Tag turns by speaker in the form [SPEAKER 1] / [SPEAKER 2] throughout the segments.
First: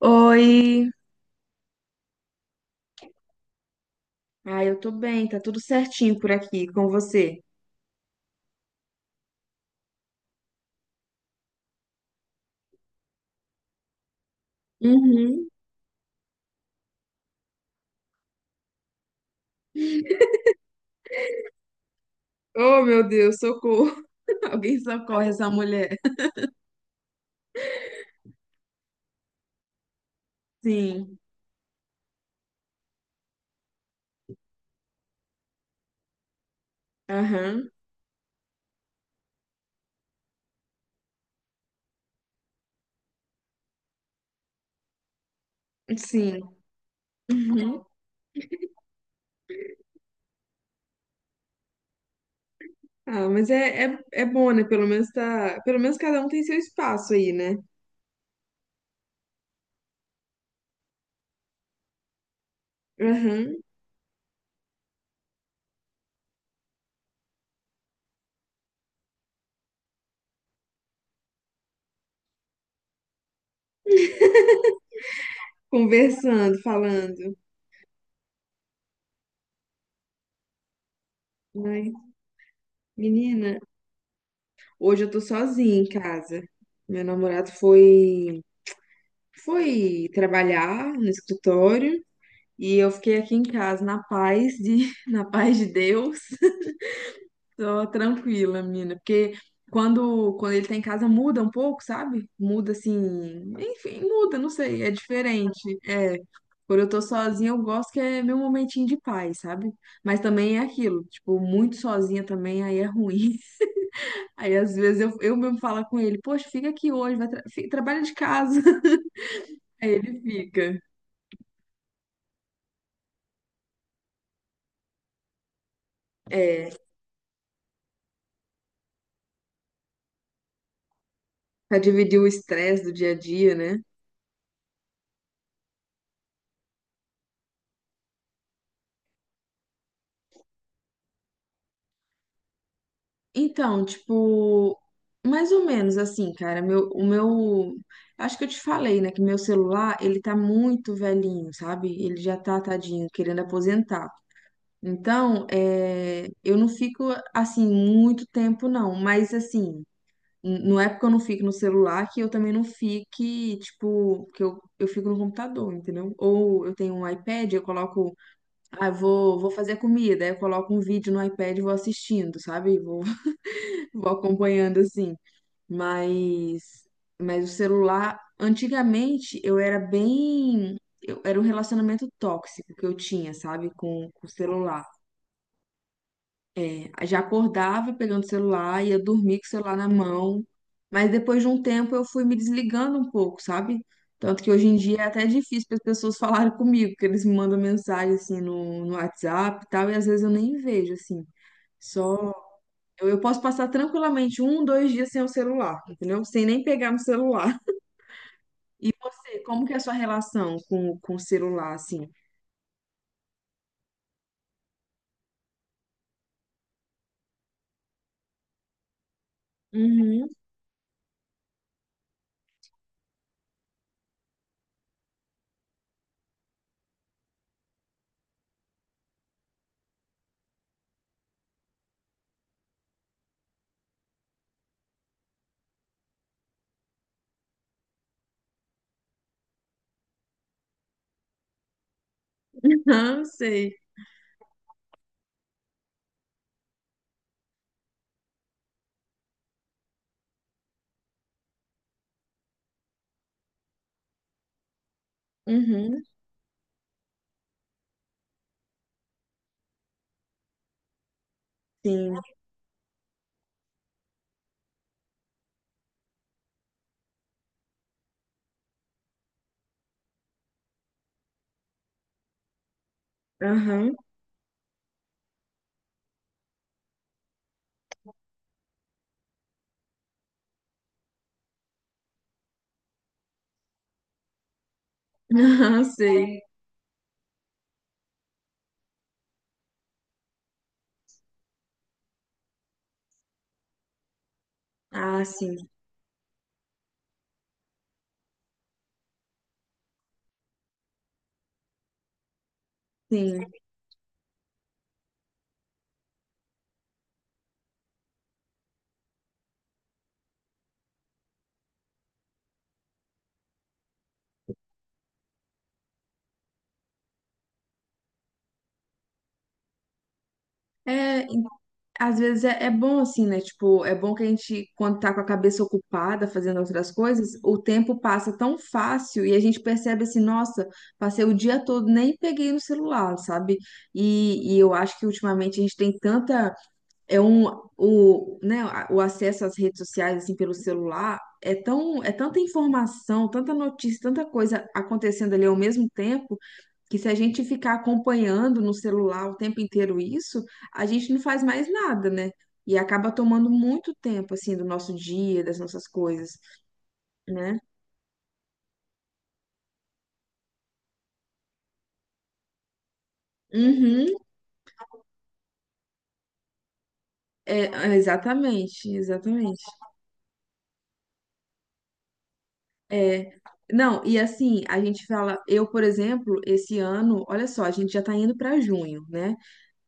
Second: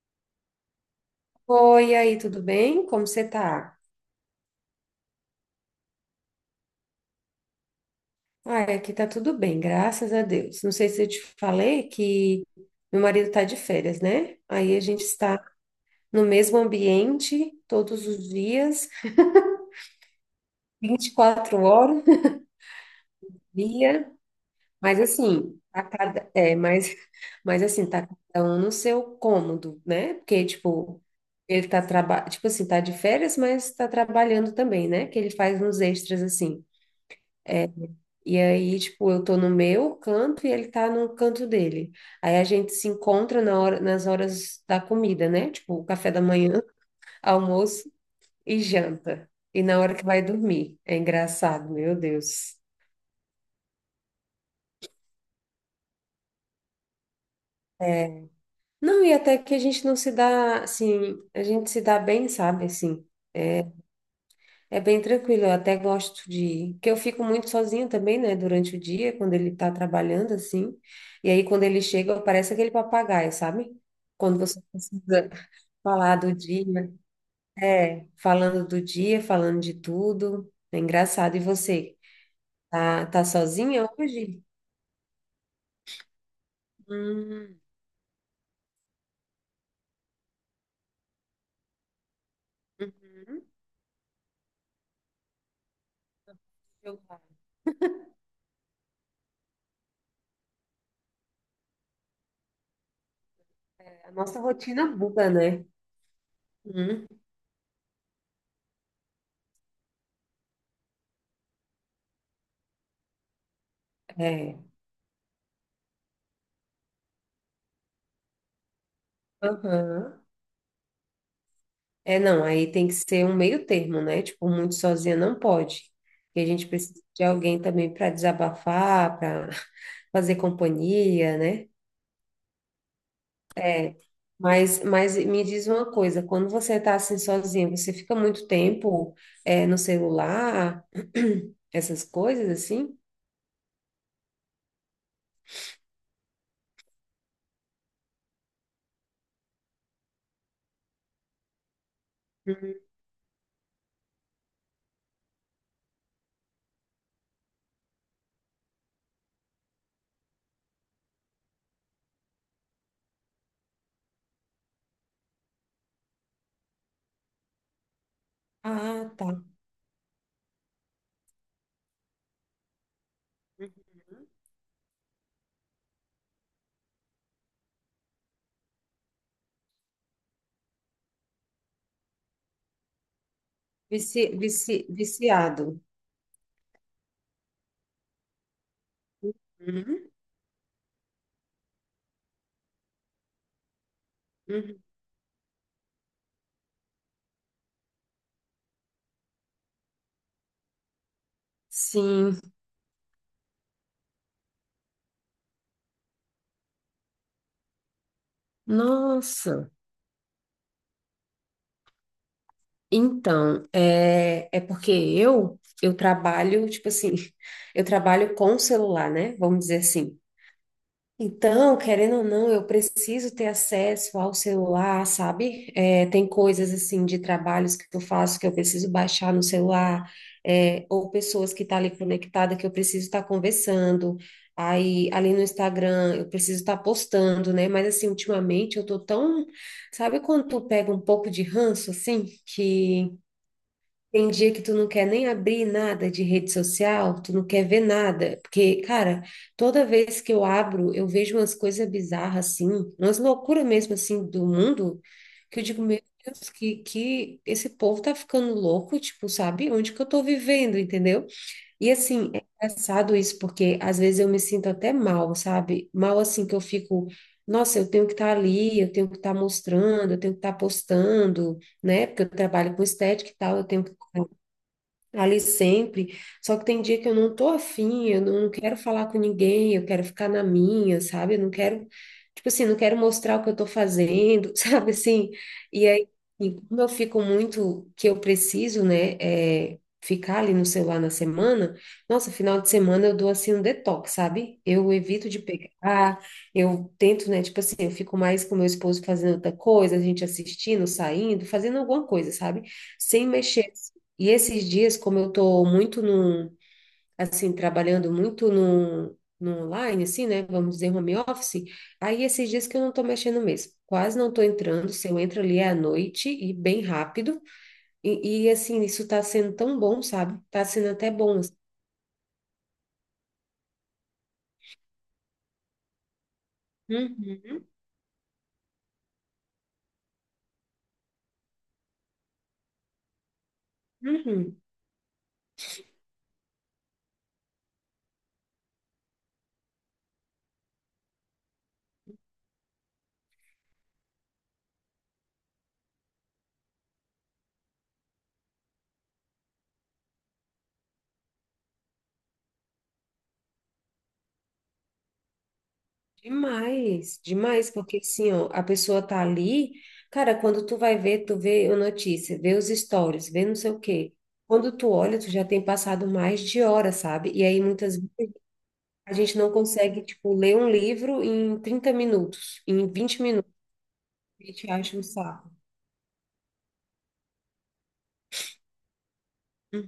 [SPEAKER 1] Oi!
[SPEAKER 2] Oi, e aí, tudo bem? Como você tá?
[SPEAKER 1] Ah, eu tô bem, tá tudo certinho por aqui com você.
[SPEAKER 2] Ah, aqui tá tudo bem, graças a Deus. Não sei se eu te falei que meu marido tá de férias, né? Aí a gente está
[SPEAKER 1] Uhum.
[SPEAKER 2] no mesmo ambiente todos os dias, 24 horas por
[SPEAKER 1] Oh, meu Deus, socorro!
[SPEAKER 2] dia,
[SPEAKER 1] Alguém
[SPEAKER 2] mas
[SPEAKER 1] socorre essa
[SPEAKER 2] assim, a
[SPEAKER 1] mulher.
[SPEAKER 2] cada, é, mas, mas assim, tá cada um no seu cômodo, né? Porque, tipo,
[SPEAKER 1] Sim,
[SPEAKER 2] ele tá trabalhando, tipo assim, tá de férias, mas tá trabalhando também, né? Que ele faz uns extras assim. É.
[SPEAKER 1] aham,
[SPEAKER 2] E aí, tipo, eu tô no meu canto e ele tá no canto dele. Aí a gente se encontra na hora, nas horas da comida, né? Tipo, o café da
[SPEAKER 1] sim.
[SPEAKER 2] manhã,
[SPEAKER 1] Uhum.
[SPEAKER 2] almoço e janta. E na hora que vai dormir. É engraçado, meu Deus.
[SPEAKER 1] Ah, mas é bom, né? Pelo menos tá. Pelo menos cada um tem seu espaço aí, né?
[SPEAKER 2] É. Não, e até que a gente não se dá, assim, a gente se dá bem, sabe, assim.
[SPEAKER 1] Aham.
[SPEAKER 2] É bem tranquilo, eu até gosto de que eu fico muito sozinha também, né, durante o dia, quando ele tá trabalhando, assim. E aí, quando ele chega, parece aquele papagaio, sabe? Quando você precisa falar do
[SPEAKER 1] Conversando,
[SPEAKER 2] dia,
[SPEAKER 1] falando.
[SPEAKER 2] é, falando do dia, falando de tudo. É engraçado. E
[SPEAKER 1] Mas,
[SPEAKER 2] você, tá, tá
[SPEAKER 1] menina,
[SPEAKER 2] sozinha hoje?
[SPEAKER 1] hoje eu tô sozinha em casa. Meu namorado
[SPEAKER 2] Hum,
[SPEAKER 1] foi, foi trabalhar no escritório. E eu fiquei aqui
[SPEAKER 2] uhum.
[SPEAKER 1] em casa na paz de Deus.
[SPEAKER 2] Eu-
[SPEAKER 1] Tô tranquila, menina, porque quando ele tá em casa muda um pouco, sabe? Muda assim, enfim,
[SPEAKER 2] A
[SPEAKER 1] muda,
[SPEAKER 2] nossa
[SPEAKER 1] não sei,
[SPEAKER 2] rotina
[SPEAKER 1] é
[SPEAKER 2] muda, né?
[SPEAKER 1] diferente. É, quando eu tô
[SPEAKER 2] Hum,
[SPEAKER 1] sozinha, eu gosto que é meu momentinho de paz, sabe? Mas também é aquilo, tipo, muito sozinha também aí é ruim. Aí
[SPEAKER 2] é.
[SPEAKER 1] às vezes eu mesmo falo com ele, poxa, fica aqui hoje, trabalha de casa. Aí ele
[SPEAKER 2] Aham.
[SPEAKER 1] fica.
[SPEAKER 2] É, não, aí tem que ser um meio termo, né? Tipo, muito sozinha não pode. Porque a gente
[SPEAKER 1] É,
[SPEAKER 2] precisa de alguém também para desabafar, para fazer companhia, né?
[SPEAKER 1] pra dividir o estresse do dia a dia, né?
[SPEAKER 2] Mas me diz uma coisa, quando você está assim sozinha, você fica muito tempo no celular, essas coisas assim?
[SPEAKER 1] Então, tipo, mais ou menos assim, cara, acho que eu te falei, né, que meu celular, ele tá muito velhinho, sabe? Ele já tá,
[SPEAKER 2] Uhum.
[SPEAKER 1] tadinho, querendo aposentar. Então, é, eu não fico, assim, muito tempo, não, mas, assim, não é porque eu não fico no celular que eu também não fique, tipo, eu fico no computador, entendeu? Ou eu tenho um iPad, eu coloco, ah,
[SPEAKER 2] Ah, tá.
[SPEAKER 1] vou fazer comida, aí eu coloco um vídeo no iPad e vou assistindo, sabe? Vou
[SPEAKER 2] Uhum.
[SPEAKER 1] acompanhando assim, mas mas o celular, antigamente eu era bem, eu, era um relacionamento tóxico que eu tinha, sabe, com o celular.
[SPEAKER 2] Viciado.
[SPEAKER 1] É, já acordava pegando o celular, ia dormir com o celular na
[SPEAKER 2] Uhum.
[SPEAKER 1] mão, mas depois de um tempo eu fui me desligando um pouco, sabe? Tanto que hoje em
[SPEAKER 2] Uhum.
[SPEAKER 1] dia é até difícil para as pessoas falarem comigo, porque eles me mandam mensagem assim no WhatsApp e tal, e às vezes eu nem vejo assim. Só
[SPEAKER 2] Sim,
[SPEAKER 1] eu posso passar tranquilamente um, dois dias sem o celular, entendeu? Sem nem pegar no celular. E você, como
[SPEAKER 2] nossa.
[SPEAKER 1] que é a sua relação com o celular, assim?
[SPEAKER 2] Então, é, é porque eu trabalho, tipo assim, eu trabalho com o celular, né? Vamos dizer assim.
[SPEAKER 1] Uhum.
[SPEAKER 2] Então, querendo ou não, eu preciso ter acesso ao celular, sabe? É, tem coisas assim de trabalhos que eu faço que eu preciso baixar no celular, é, ou pessoas que estão ali conectadas que eu preciso estar conversando. Aí, ali no Instagram, eu preciso estar postando, né? Mas assim, ultimamente eu tô tão, sabe quando tu pega um pouco de ranço assim, que
[SPEAKER 1] Aham, sei.
[SPEAKER 2] tem dia que tu não quer nem abrir nada de rede social, tu não quer ver nada, porque, cara, toda vez que eu abro, eu vejo umas coisas bizarras assim, umas loucuras mesmo assim do mundo, que eu digo, meu
[SPEAKER 1] Uhum,
[SPEAKER 2] Deus, que esse povo tá ficando louco, tipo, sabe? Onde que eu tô vivendo, entendeu? E
[SPEAKER 1] sim.
[SPEAKER 2] assim, é engraçado isso, porque às vezes eu me sinto até mal, sabe? Mal assim que eu fico, nossa, eu tenho que estar ali, eu tenho que estar mostrando, eu tenho que estar postando, né? Porque eu trabalho com estética e tal, eu tenho que
[SPEAKER 1] Aham.
[SPEAKER 2] ali sempre. Só que tem dia que eu não tô afim, eu não quero falar com ninguém, eu quero ficar na minha, sabe? Eu não quero, tipo assim, não quero mostrar o que eu tô fazendo, sabe assim?
[SPEAKER 1] Aham,
[SPEAKER 2] E aí,
[SPEAKER 1] sei.
[SPEAKER 2] e como eu fico muito, que eu preciso, né, é, ficar ali no celular na semana, nossa, final de semana eu dou assim um detox, sabe? Eu
[SPEAKER 1] Ah,
[SPEAKER 2] evito de
[SPEAKER 1] sim,
[SPEAKER 2] pegar, eu tento, né, tipo assim, eu fico mais com meu esposo fazendo outra coisa, a gente assistindo, saindo, fazendo alguma coisa, sabe? Sem
[SPEAKER 1] sim.
[SPEAKER 2] mexer. E esses dias, como eu estou muito no, assim, trabalhando muito no, no online, assim, né? Vamos dizer home office, aí esses dias que eu não estou mexendo mesmo. Quase não estou entrando, se eu entro ali é à noite e bem rápido. E, assim, isso está sendo tão bom, sabe? Está sendo até
[SPEAKER 1] É,
[SPEAKER 2] bom assim.
[SPEAKER 1] às vezes é, é bom assim, né? Tipo, é bom que a gente, quando tá com a cabeça ocupada fazendo outras coisas, o
[SPEAKER 2] Uhum,
[SPEAKER 1] tempo passa tão fácil e a gente percebe assim, nossa, passei o dia todo, nem peguei no celular, sabe? E
[SPEAKER 2] uhum.
[SPEAKER 1] eu acho que ultimamente a gente tem tanta, é um, o, né, o acesso às redes sociais, assim, pelo celular, é tão, é tanta informação, tanta notícia, tanta coisa acontecendo ali ao mesmo tempo, que se a gente ficar acompanhando no celular o tempo inteiro isso, a gente não faz mais nada, né? E acaba tomando muito tempo, assim, do nosso dia, das nossas coisas,
[SPEAKER 2] Demais,
[SPEAKER 1] né?
[SPEAKER 2] demais, porque assim, ó, a pessoa tá ali, cara, quando tu vai ver, tu vê a notícia, vê os stories, vê não sei o quê.
[SPEAKER 1] Uhum,
[SPEAKER 2] Quando tu olha, tu já tem passado mais de hora, sabe? E aí
[SPEAKER 1] é, é,
[SPEAKER 2] muitas
[SPEAKER 1] exatamente,
[SPEAKER 2] a gente não
[SPEAKER 1] exatamente.
[SPEAKER 2] consegue, tipo, ler um livro em 30 minutos, em vinte
[SPEAKER 1] É,
[SPEAKER 2] minutos,
[SPEAKER 1] não, e
[SPEAKER 2] a
[SPEAKER 1] assim,
[SPEAKER 2] gente
[SPEAKER 1] a
[SPEAKER 2] acha um
[SPEAKER 1] gente fala,
[SPEAKER 2] saco.
[SPEAKER 1] eu, por exemplo, esse ano, olha só, a gente já tá indo para junho, né?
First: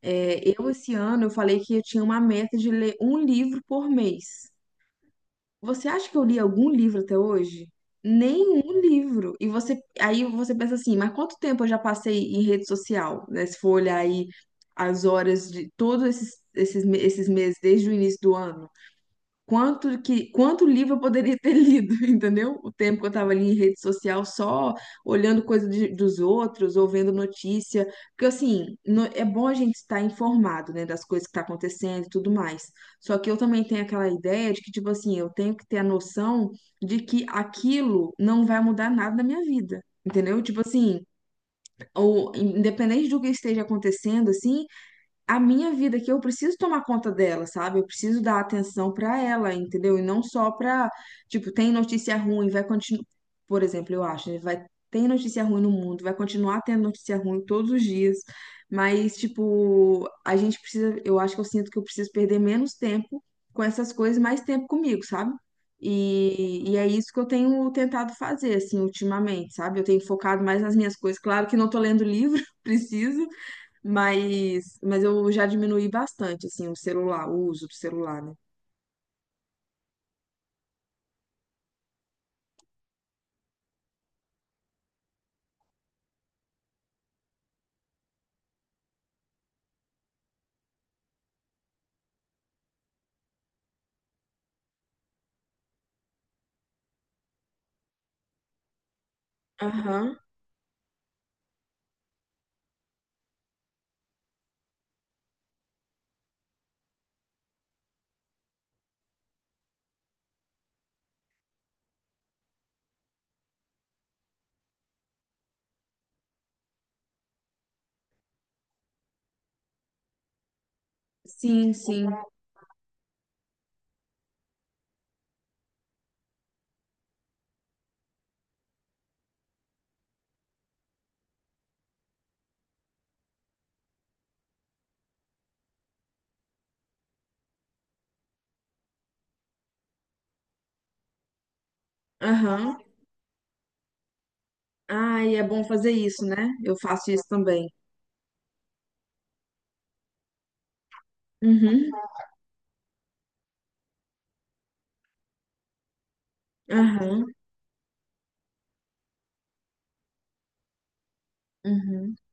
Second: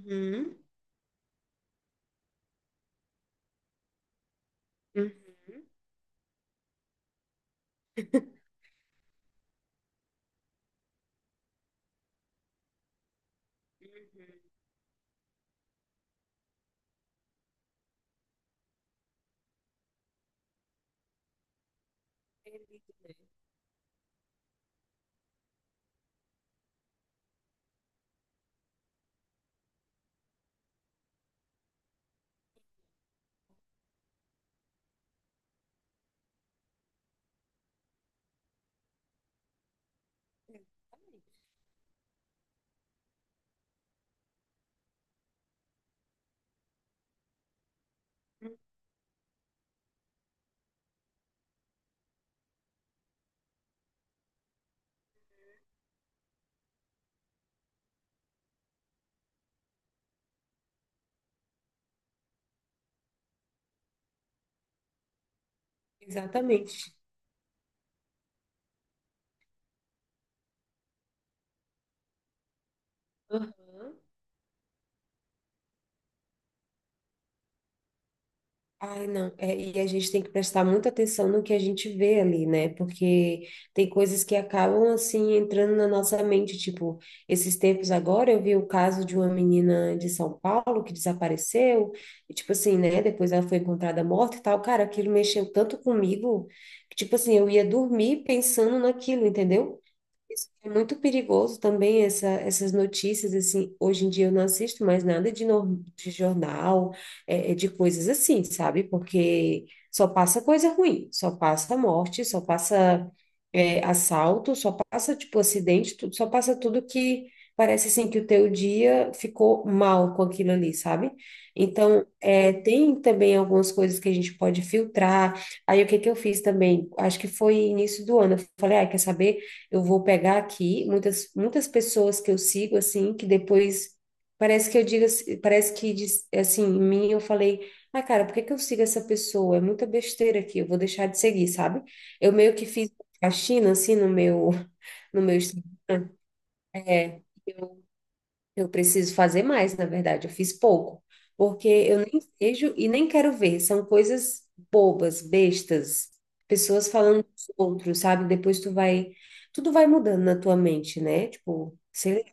[SPEAKER 1] É, eu, esse ano, eu falei que eu tinha uma meta de ler um livro por mês.
[SPEAKER 2] uhum.
[SPEAKER 1] Você acha que eu li algum livro até hoje? Nenhum livro. E você, aí você pensa assim, mas quanto tempo eu já passei em rede social, né? Se for olhar aí as horas de todos esses meses, desde o início do ano quanto livro eu poderia ter lido, entendeu? O tempo que eu estava ali em rede social só olhando dos outros ou vendo notícia, porque assim, é bom a gente estar informado, né, das coisas que tá acontecendo e tudo mais. Só que eu também tenho aquela ideia de que tipo assim, eu tenho que ter a noção de que aquilo não vai mudar nada na minha vida. Entendeu? Tipo assim, ou independente do que esteja acontecendo, assim, a minha vida que eu preciso tomar conta dela, sabe? Eu preciso dar atenção pra ela, entendeu? E não só pra, tipo, tem notícia ruim, vai continuar, por exemplo, eu acho, né? vai Tem notícia ruim no mundo, vai continuar tendo notícia ruim todos os dias, mas tipo, eu acho que eu sinto que eu preciso perder menos tempo com essas coisas, mais tempo comigo, sabe? E,
[SPEAKER 2] Exatamente.
[SPEAKER 1] e é
[SPEAKER 2] Exatamente.
[SPEAKER 1] isso que eu tenho tentado fazer, assim, ultimamente, sabe? Eu tenho focado mais nas minhas coisas. Claro que não tô lendo livro, preciso,
[SPEAKER 2] Aham.
[SPEAKER 1] mas eu já diminuí bastante, assim, o celular, o uso do celular, né?
[SPEAKER 2] Ai, não. É, e a gente tem que prestar muita atenção no que a gente vê ali, né? Porque tem coisas que acabam, assim, entrando na nossa mente. Tipo, esses tempos agora eu vi o caso de uma menina de São Paulo que desapareceu. E, tipo assim, né? Depois ela foi encontrada morta e tal. Cara, aquilo mexeu tanto comigo que, tipo assim, eu ia dormir pensando naquilo, entendeu?
[SPEAKER 1] Aham,
[SPEAKER 2] Isso é muito perigoso também, essas notícias, assim, hoje em dia eu não assisto mais nada de, de jornal, é, é, de coisas assim, sabe? Porque só passa coisa ruim, só passa morte, só passa é, assalto, só passa, tipo, acidente, tudo, só passa tudo que parece, assim, que o teu dia ficou mal com aquilo ali, sabe?
[SPEAKER 1] sim,
[SPEAKER 2] Então,
[SPEAKER 1] sim.
[SPEAKER 2] é, tem também algumas coisas que a gente pode filtrar. Aí, o que que eu fiz também? Acho que foi início do ano, eu falei, ah, quer saber? Eu vou pegar aqui muitas pessoas que eu sigo assim que depois parece que eu digo assim assim em mim, eu falei, ah, cara, por que que eu sigo essa pessoa, é muita besteira aqui, eu vou deixar de seguir, sabe? Eu meio que
[SPEAKER 1] Aham.
[SPEAKER 2] fiz a China assim no meu no
[SPEAKER 1] Ai,
[SPEAKER 2] meu
[SPEAKER 1] é bom
[SPEAKER 2] Instagram.
[SPEAKER 1] fazer isso, né? Eu faço isso
[SPEAKER 2] É,
[SPEAKER 1] também.
[SPEAKER 2] eu preciso fazer mais, na verdade. Eu fiz pouco, porque
[SPEAKER 1] Uhum,
[SPEAKER 2] eu nem vejo e nem quero ver. São coisas bobas, bestas, pessoas falando
[SPEAKER 1] aham,
[SPEAKER 2] dos outros, sabe? Depois tu vai, tudo vai mudando na tua mente, né? Tipo,
[SPEAKER 1] uhum.
[SPEAKER 2] sei lá,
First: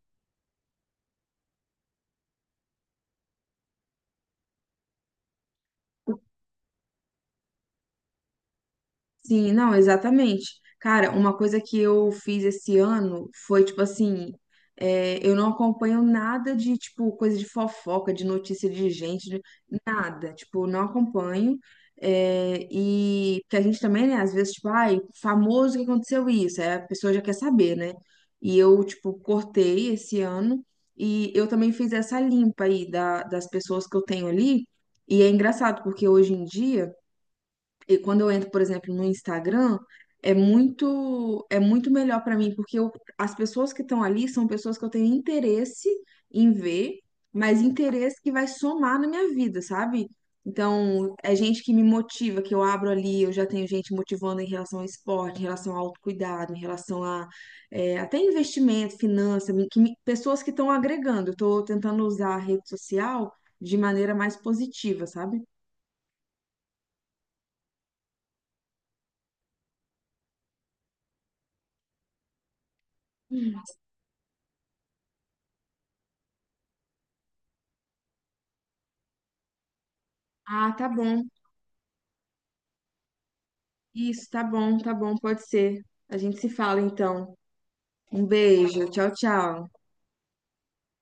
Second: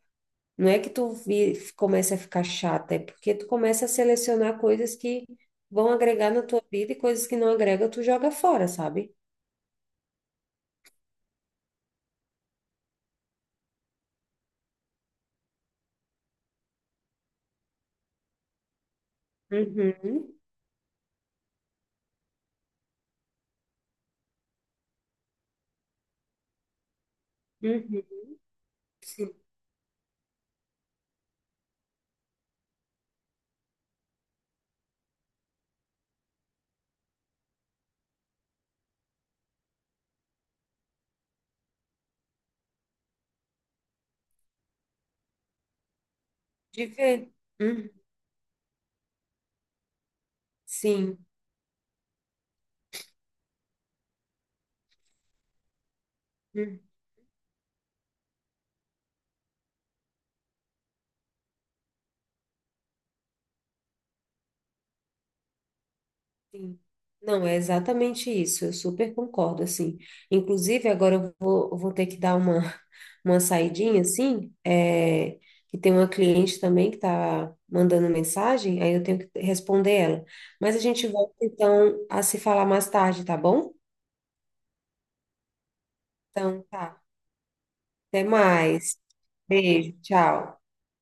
[SPEAKER 2] não é que tu vi, começa a ficar chata, é porque tu começa a selecionar coisas que vão agregar na tua vida e coisas que não agrega, tu joga fora, sabe?
[SPEAKER 1] Sim, não, exatamente. Cara, uma coisa que eu fiz esse ano foi, tipo assim, é, eu não acompanho nada de, tipo, coisa de fofoca, de notícia de gente, de- nada.
[SPEAKER 2] Uhum,
[SPEAKER 1] Tipo, não acompanho. É, e porque a gente também, né, às vezes, tipo, ai, famoso que aconteceu isso, aí a pessoa já quer saber, né?
[SPEAKER 2] uhum,
[SPEAKER 1] E eu, tipo,
[SPEAKER 2] sim.
[SPEAKER 1] cortei esse ano e eu também fiz essa limpa aí das pessoas que eu tenho ali. E é engraçado, porque hoje em dia. E quando eu entro, por exemplo, no Instagram, é muito melhor para mim, porque as pessoas que estão ali são pessoas que eu tenho interesse em
[SPEAKER 2] De
[SPEAKER 1] ver,
[SPEAKER 2] ver.
[SPEAKER 1] mas
[SPEAKER 2] Uhum,
[SPEAKER 1] interesse que vai somar na minha vida, sabe? Então,
[SPEAKER 2] sim.
[SPEAKER 1] é gente que me motiva, que eu abro ali, eu já tenho gente motivando em relação ao esporte, em relação ao autocuidado, em
[SPEAKER 2] Uhum.
[SPEAKER 1] relação a é, até investimento, finança, pessoas que estão agregando. Eu estou tentando usar a rede social de maneira mais positiva, sabe?
[SPEAKER 2] Sim. Não, é exatamente isso, eu super concordo, assim. Inclusive, agora eu vou ter que dar uma, uma
[SPEAKER 1] Hum.
[SPEAKER 2] saidinha, assim, é, que tem uma cliente também que está mandando mensagem, aí eu tenho que responder ela.
[SPEAKER 1] Ah,
[SPEAKER 2] Mas a
[SPEAKER 1] tá
[SPEAKER 2] gente
[SPEAKER 1] bom.
[SPEAKER 2] volta, então, a se falar mais tarde, tá bom?
[SPEAKER 1] Isso, tá bom, pode ser. A gente se
[SPEAKER 2] Então,
[SPEAKER 1] fala
[SPEAKER 2] tá.
[SPEAKER 1] então.
[SPEAKER 2] Até
[SPEAKER 1] Um beijo,
[SPEAKER 2] mais.
[SPEAKER 1] tchau, tchau.
[SPEAKER 2] Beijo, tchau.